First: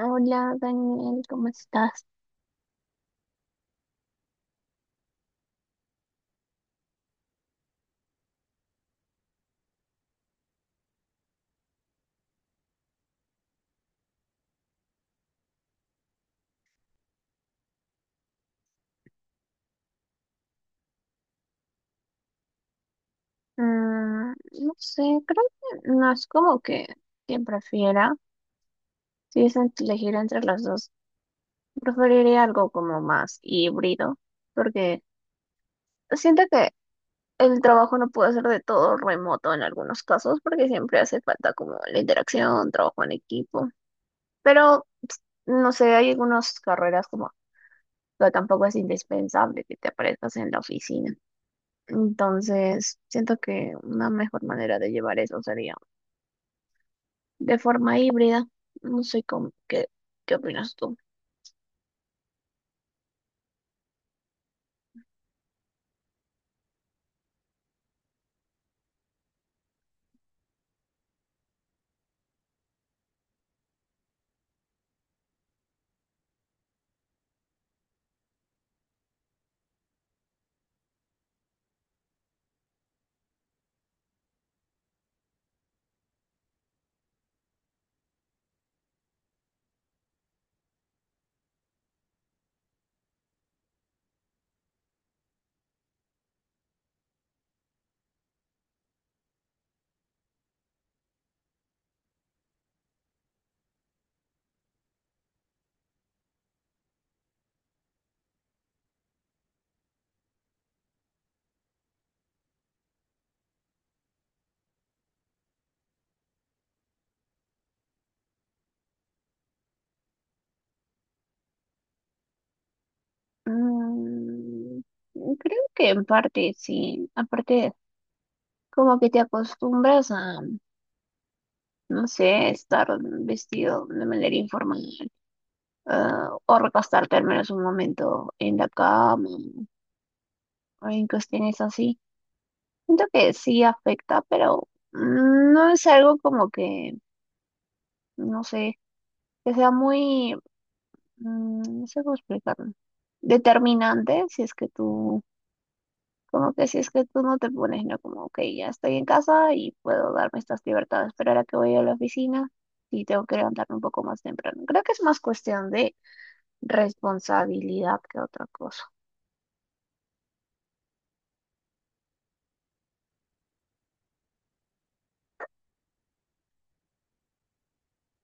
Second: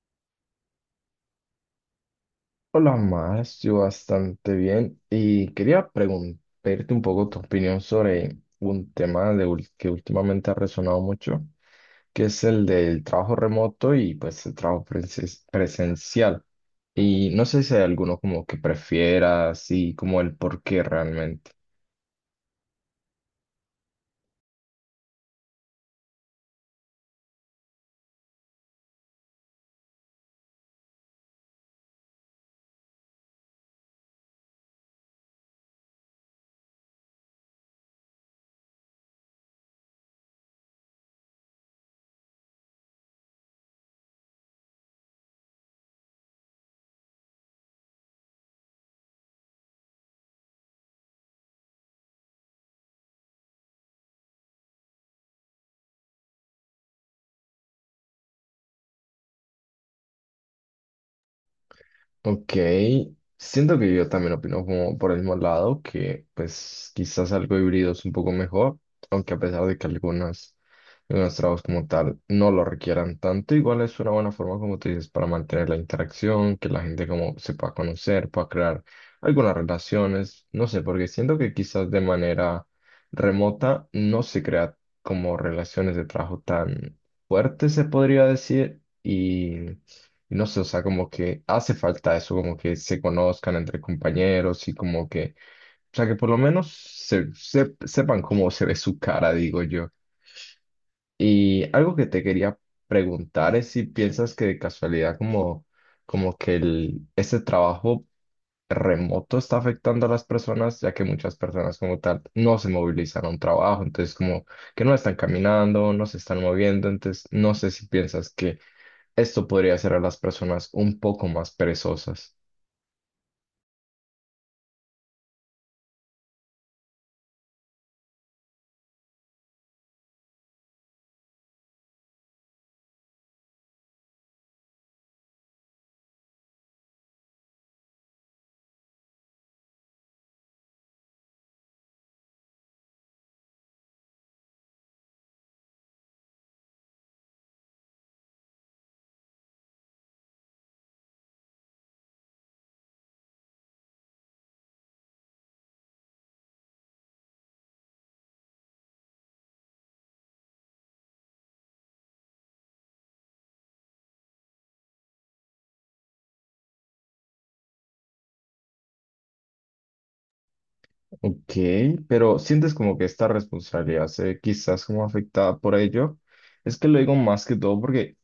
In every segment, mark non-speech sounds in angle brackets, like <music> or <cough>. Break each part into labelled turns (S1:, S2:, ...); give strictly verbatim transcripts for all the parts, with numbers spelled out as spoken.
S1: Hola Daniel, ¿cómo estás?
S2: Hola, más, yo bastante bien y quería pregun- pedirte un poco tu opinión sobre un tema de ul- que últimamente ha resonado mucho, que es el del trabajo remoto y pues el trabajo presen- presencial. Y no sé si hay alguno como que prefieras y como el por qué realmente.
S1: Mm, no sé, creo que no es como que, que prefiera. Si es ent- elegir entre las dos, preferiría algo como más híbrido, porque siento que el trabajo no puede ser de todo remoto en algunos casos, porque siempre hace falta como la interacción, trabajo en equipo. Pero no sé, hay algunas carreras como que tampoco es indispensable que te aparezcas en la oficina. Entonces, siento que una mejor manera de llevar eso sería de forma híbrida. No sé cómo, qué, qué opinas tú.
S2: Ok, siento que yo también opino como por el mismo lado, que pues quizás algo híbrido es un poco mejor, aunque a pesar de que algunas, algunos trabajos como tal no lo requieran tanto, igual es una buena forma, como tú dices, para mantener la interacción, que la gente como se pueda conocer, pueda crear algunas relaciones, no sé, porque siento que quizás de manera remota no se crea como relaciones de trabajo tan fuerte, se podría decir, y no sé, o sea, como que hace falta eso, como que se conozcan entre compañeros y como que, o sea, que por lo menos se, se- sepan cómo se ve su cara, digo yo. Y algo que te quería preguntar es si piensas que de casualidad como, como que el, ese trabajo remoto está afectando a las personas, ya que muchas personas como tal no se movilizan a un trabajo, entonces como que no están caminando, no se están moviendo, entonces no sé si piensas que esto podría hacer a las personas un poco más perezosas.
S1: Mm, Creo que en parte sí, aparte como que te acostumbras a, no sé, estar vestido de manera informal, ah, o recostarte al menos un momento en la cama, o en cuestiones así. Siento que sí afecta, pero mm, no es algo como que, no sé, que sea muy, mm, no sé cómo explicarlo, determinante si es que tú. Como que si es que tú no te pones, ¿no? Como que ya estoy en casa y puedo darme estas libertades, pero ahora que voy a la oficina y tengo que levantarme un poco más temprano. Creo que es más cuestión de responsabilidad que otra cosa.
S2: Ok, pero sientes como que esta responsabilidad se ve quizás como afectada por ello. Es que lo digo más que todo porque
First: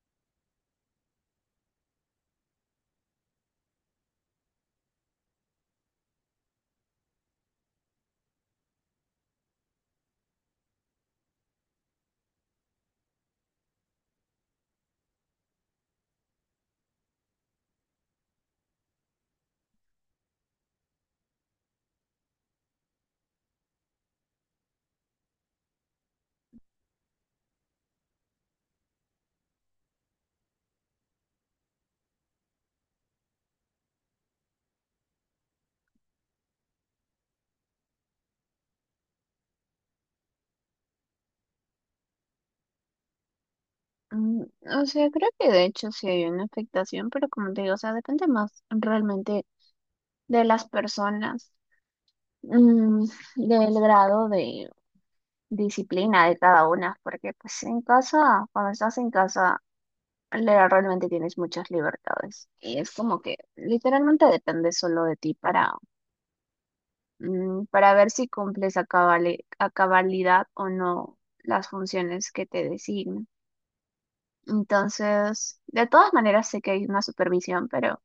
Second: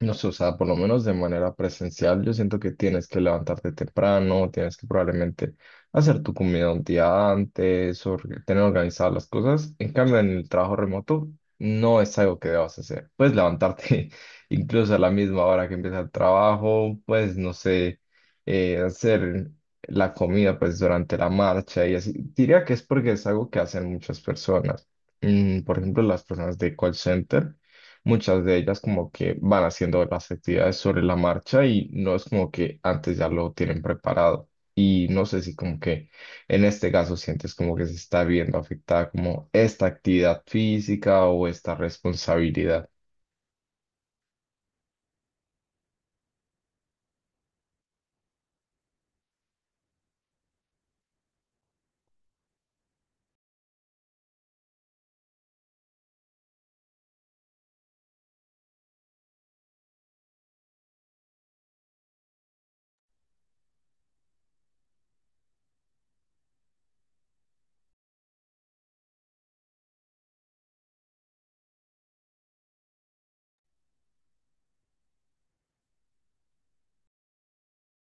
S2: no sé, o sea, por lo menos de manera presencial, yo siento que tienes que levantarte temprano, tienes que probablemente hacer tu comida un día antes, or- tener organizadas las cosas. En cambio, en el trabajo remoto no es algo que debas hacer. Puedes levantarte <laughs> incluso a la misma hora que empieza el trabajo, pues no sé, eh, hacer la comida pues durante la marcha y así. Diría que es porque es algo que hacen muchas personas. Mm, por ejemplo, las personas de call center. Muchas de ellas como que van haciendo las actividades sobre la marcha y no es como que antes ya lo tienen preparado. Y no sé si como que en este caso sientes como que se está viendo afectada como esta actividad física o esta responsabilidad.
S1: Mm, o sea, creo que de hecho sí hay una afectación, pero como te digo, o sea, depende más realmente de las personas, mm, del grado de disciplina de cada una, porque pues en casa, cuando estás en casa, le- realmente tienes muchas libertades. Y es como que literalmente depende solo de ti para, mm, para ver si cumples a cabale- a cabalidad o no las funciones que te designan. Entonces, de todas maneras sé que hay una supervisión, pero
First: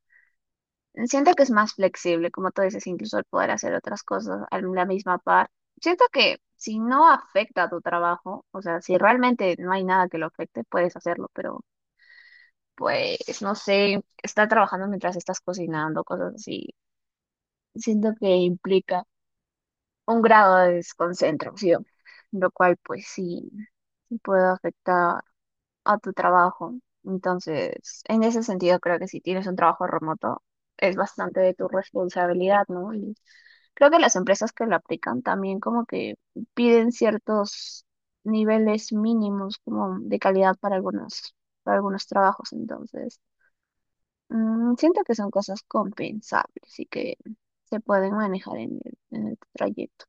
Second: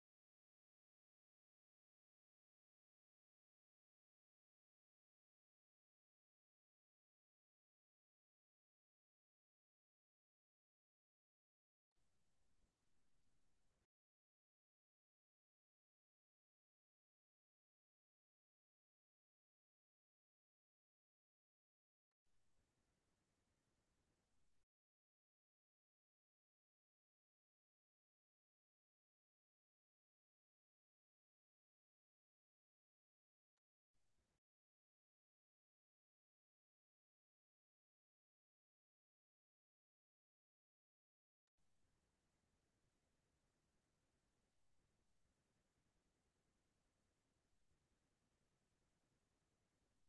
S1: siento que es más flexible, como tú dices, incluso el poder hacer otras cosas a la misma par. Siento que si no afecta a tu trabajo, o sea, si realmente no hay nada que lo afecte, puedes hacerlo, pero pues, no sé, estar trabajando mientras estás cocinando, cosas así. Siento que implica un grado de desconcentración, lo cual, pues, sí, sí puede afectar a tu trabajo. Entonces, en ese sentido, creo que si tienes un trabajo remoto, es bastante de tu responsabilidad, ¿no? Y creo que las empresas que lo aplican también como que piden ciertos niveles mínimos como de calidad para algunos, para algunos trabajos. Entonces, Mm, siento que son cosas compensables y que se pueden manejar en el, en el trayecto.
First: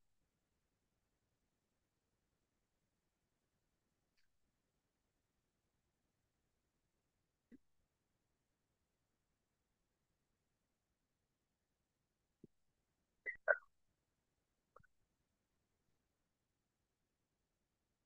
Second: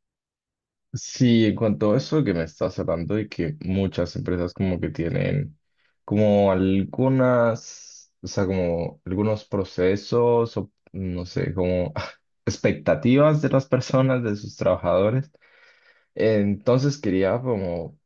S2: Sí, en cuanto a eso que me estás hablando de que muchas empresas como que tienen como algunas, o sea, como algunos procesos o no sé, como <laughs> expectativas de las personas, de sus trabajadores. Entonces quería como,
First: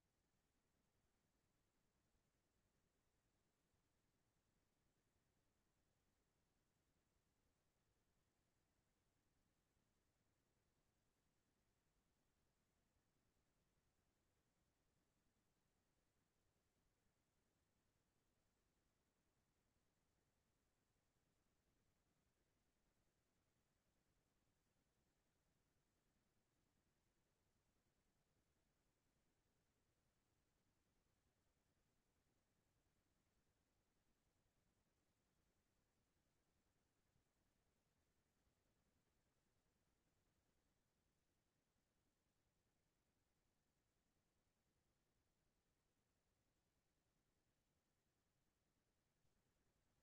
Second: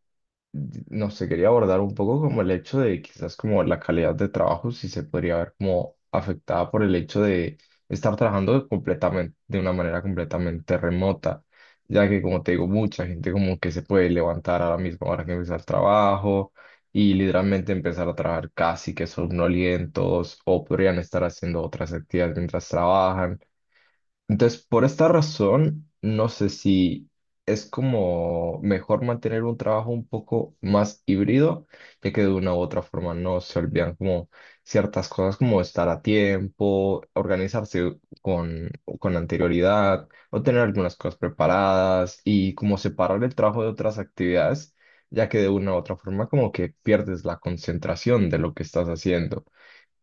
S2: no sé, quería abordar un poco como el hecho de quizás como la calidad de trabajo, si se podría ver como afectada por el hecho de estar trabajando completamente, de una manera completamente remota, ya que como te digo, mucha gente como que se puede levantar a la misma hora que empieza el trabajo y literalmente empezar a trabajar casi que somnolientos o podrían estar haciendo otras actividades mientras trabajan. Entonces, por esta razón, no sé si es como mejor mantener un trabajo un poco más híbrido, ya que de una u otra forma no se olvidan como ciertas cosas como estar a tiempo, organizarse con, con anterioridad o tener algunas cosas preparadas y como separar el trabajo de otras actividades, ya que de una u otra forma como que pierdes la concentración de lo que estás haciendo.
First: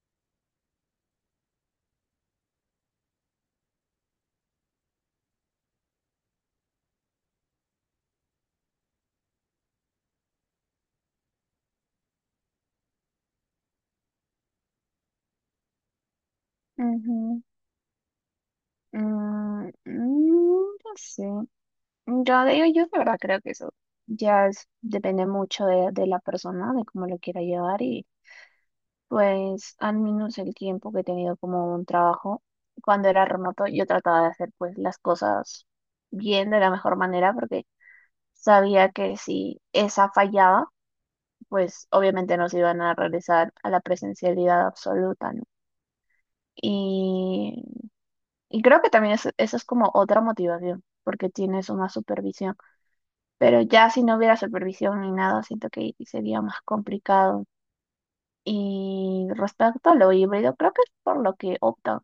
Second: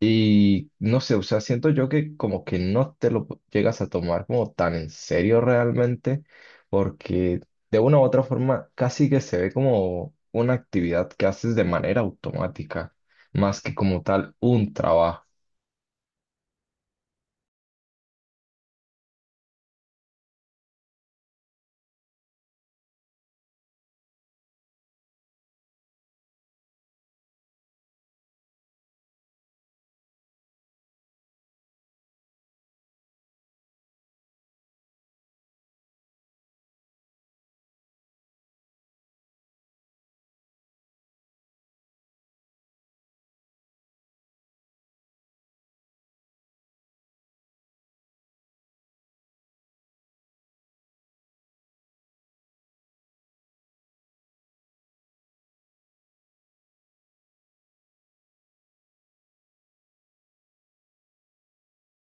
S2: Y no sé, o sea, siento yo que como que no te lo llegas a tomar como tan en serio realmente, porque de una u otra forma casi que se ve como una actividad que haces de manera automática, más que como tal un trabajo.
S1: Ujú. Mm, mm, no sé. Yo, de- yo de verdad creo que eso ya es- depende mucho de, de la persona, de cómo lo quiera llevar y pues al menos el tiempo que he tenido como un trabajo, cuando era remoto yo trataba de hacer pues las cosas bien de la mejor manera porque sabía que si esa fallaba, pues obviamente nos iban a regresar a la presencialidad absoluta, ¿no? Y, y creo que también es- eso es como otra motivación, porque tienes una supervisión. Pero ya si no hubiera supervisión ni nada, siento que sería más complicado. Y respecto a lo híbrido, creo que es por lo que optan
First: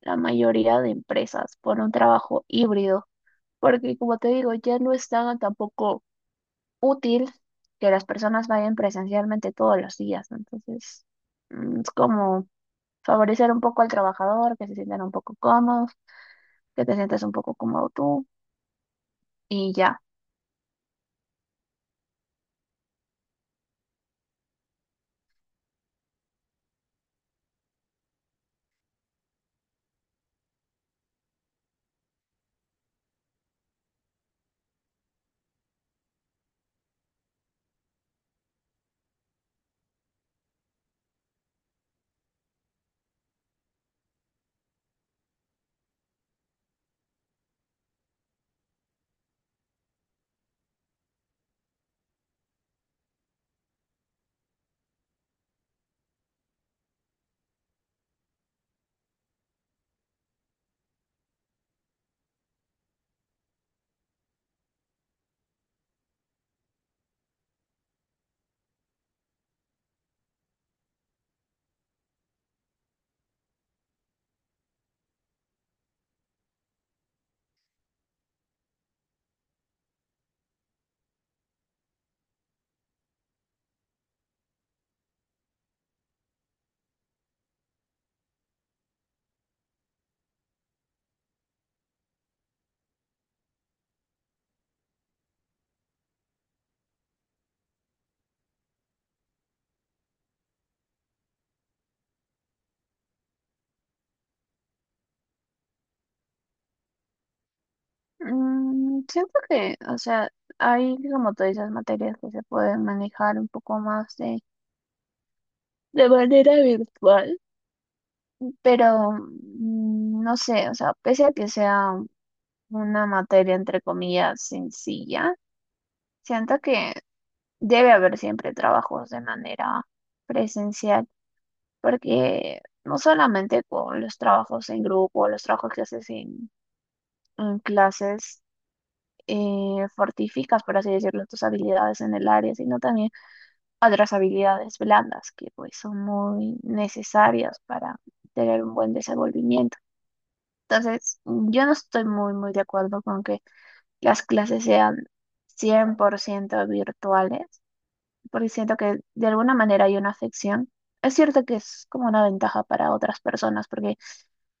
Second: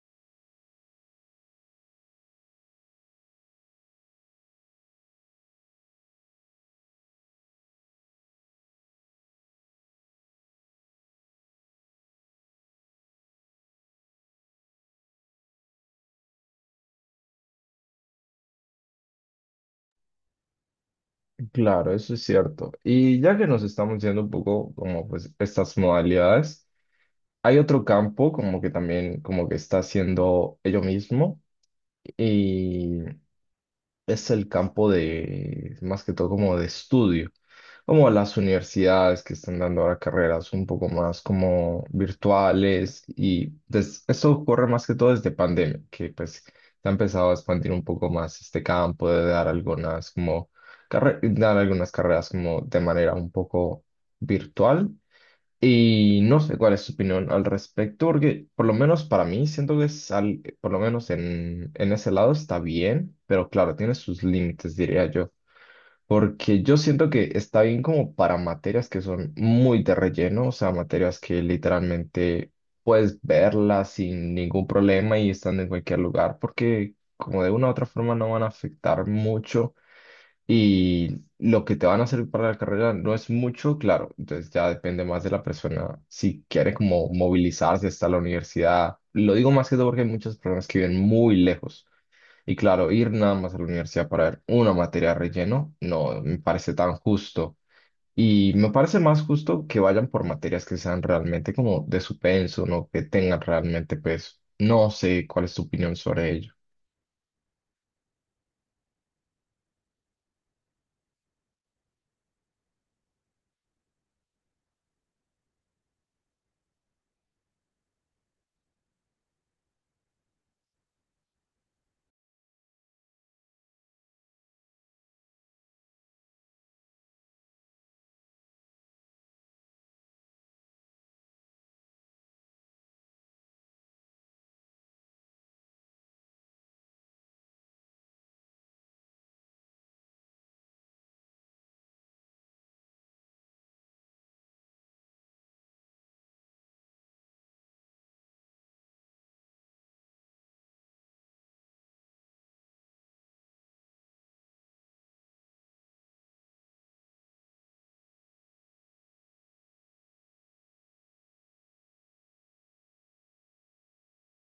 S1: la mayoría de empresas por un trabajo híbrido, porque como te digo, ya no es tan tampoco útil que las personas vayan presencialmente todos los días, ¿no? Entonces, mm, es como favorecer un poco al trabajador, que se sientan un poco cómodos, que te sientas un poco cómodo tú y ya.
S2: Claro, eso es cierto. Y ya que nos estamos yendo un poco como pues estas modalidades, hay otro campo como que también como que está haciendo ello mismo. Es el campo de, más que todo como de estudio, como las universidades que están dando ahora carreras un poco más como virtuales y des- eso ocurre más que todo desde pandemia, que pues se ha empezado a expandir un poco más este campo de dar algunas como, carre- dar algunas carreras como de manera un poco virtual y no sé cuál es su opinión al respecto, porque por lo menos para mí siento que es al- por lo menos en, en ese lado está bien, pero claro, tiene sus límites, diría yo. Porque yo siento que está bien como para materias que son muy de relleno, o sea, materias que literalmente puedes verlas sin ningún problema y están en cualquier lugar, porque como de una u otra forma no van a afectar mucho y lo que te van a hacer para la carrera no es mucho, claro, entonces ya depende más de la persona si quiere como movilizarse hasta la universidad. Lo digo más que todo porque hay muchas personas que viven muy lejos y claro, ir nada más a la universidad para ver una materia de relleno no me parece tan justo. Y me parece más justo que vayan por materias que sean realmente como de su peso, ¿no? Que tengan realmente peso. No sé cuál es tu opinión sobre ello.
S1: Mm, siento que, o sea, hay, como tú dices, materias que se pueden manejar un poco más de, de manera virtual, pero mm, no sé, o sea, pese a que sea una materia, entre comillas, sencilla, siento que debe haber siempre trabajos de manera presencial, porque no solamente con los trabajos en grupo, los trabajos que haces en en clases eh, fortificas, por así decirlo, tus habilidades en el área, sino también otras habilidades blandas que pues son muy necesarias para tener un buen desenvolvimiento. Entonces, mm, yo no estoy muy, muy de acuerdo con que las clases sean cien por ciento virtuales porque siento que de alguna manera hay una afección. Es cierto que es como una ventaja para otras personas porque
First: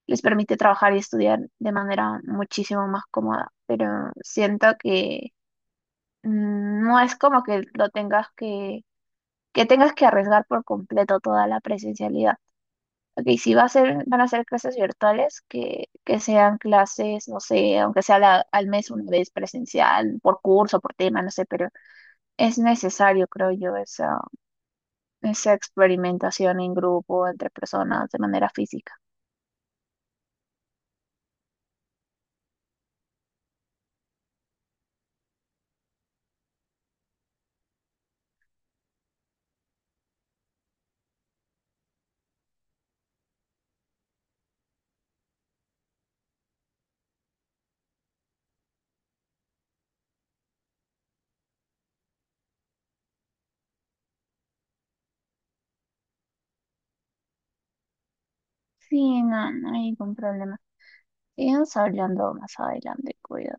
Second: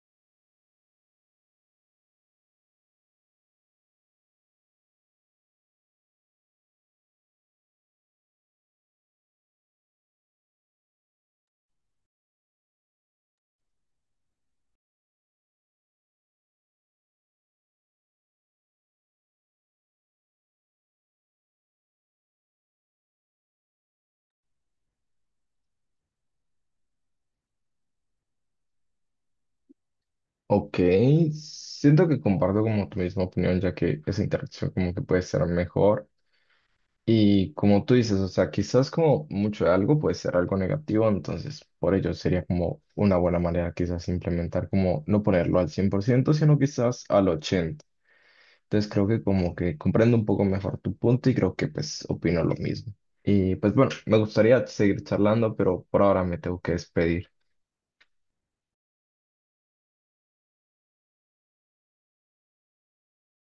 S1: les permite trabajar y estudiar de manera muchísimo más cómoda, pero siento que mm, no es como que lo tengas que, que tengas que arriesgar por completo toda la presencialidad. Ok, si va a ser, van a ser clases virtuales, que, que sean clases, no sé, aunque sea la- al mes una vez presencial, por curso, por tema, no sé, pero es necesario, creo yo, eso esa experimentación en grupo, entre personas, de manera física.
S2: Ok, siento que comparto como tu misma opinión, ya que esa interacción como que puede ser mejor. Y como tú dices, o sea, quizás como mucho de algo puede ser algo negativo, entonces por ello sería como una buena manera quizás implementar como no ponerlo al cien por ciento, sino quizás al ochenta por ciento. Entonces creo que como que comprendo un poco mejor tu punto y creo que pues opino lo mismo. Y pues bueno, me gustaría seguir charlando, pero por ahora me tengo que despedir.
S1: Sí, no, no hay ningún problema. Sigamos hablando más adelante, cuidado.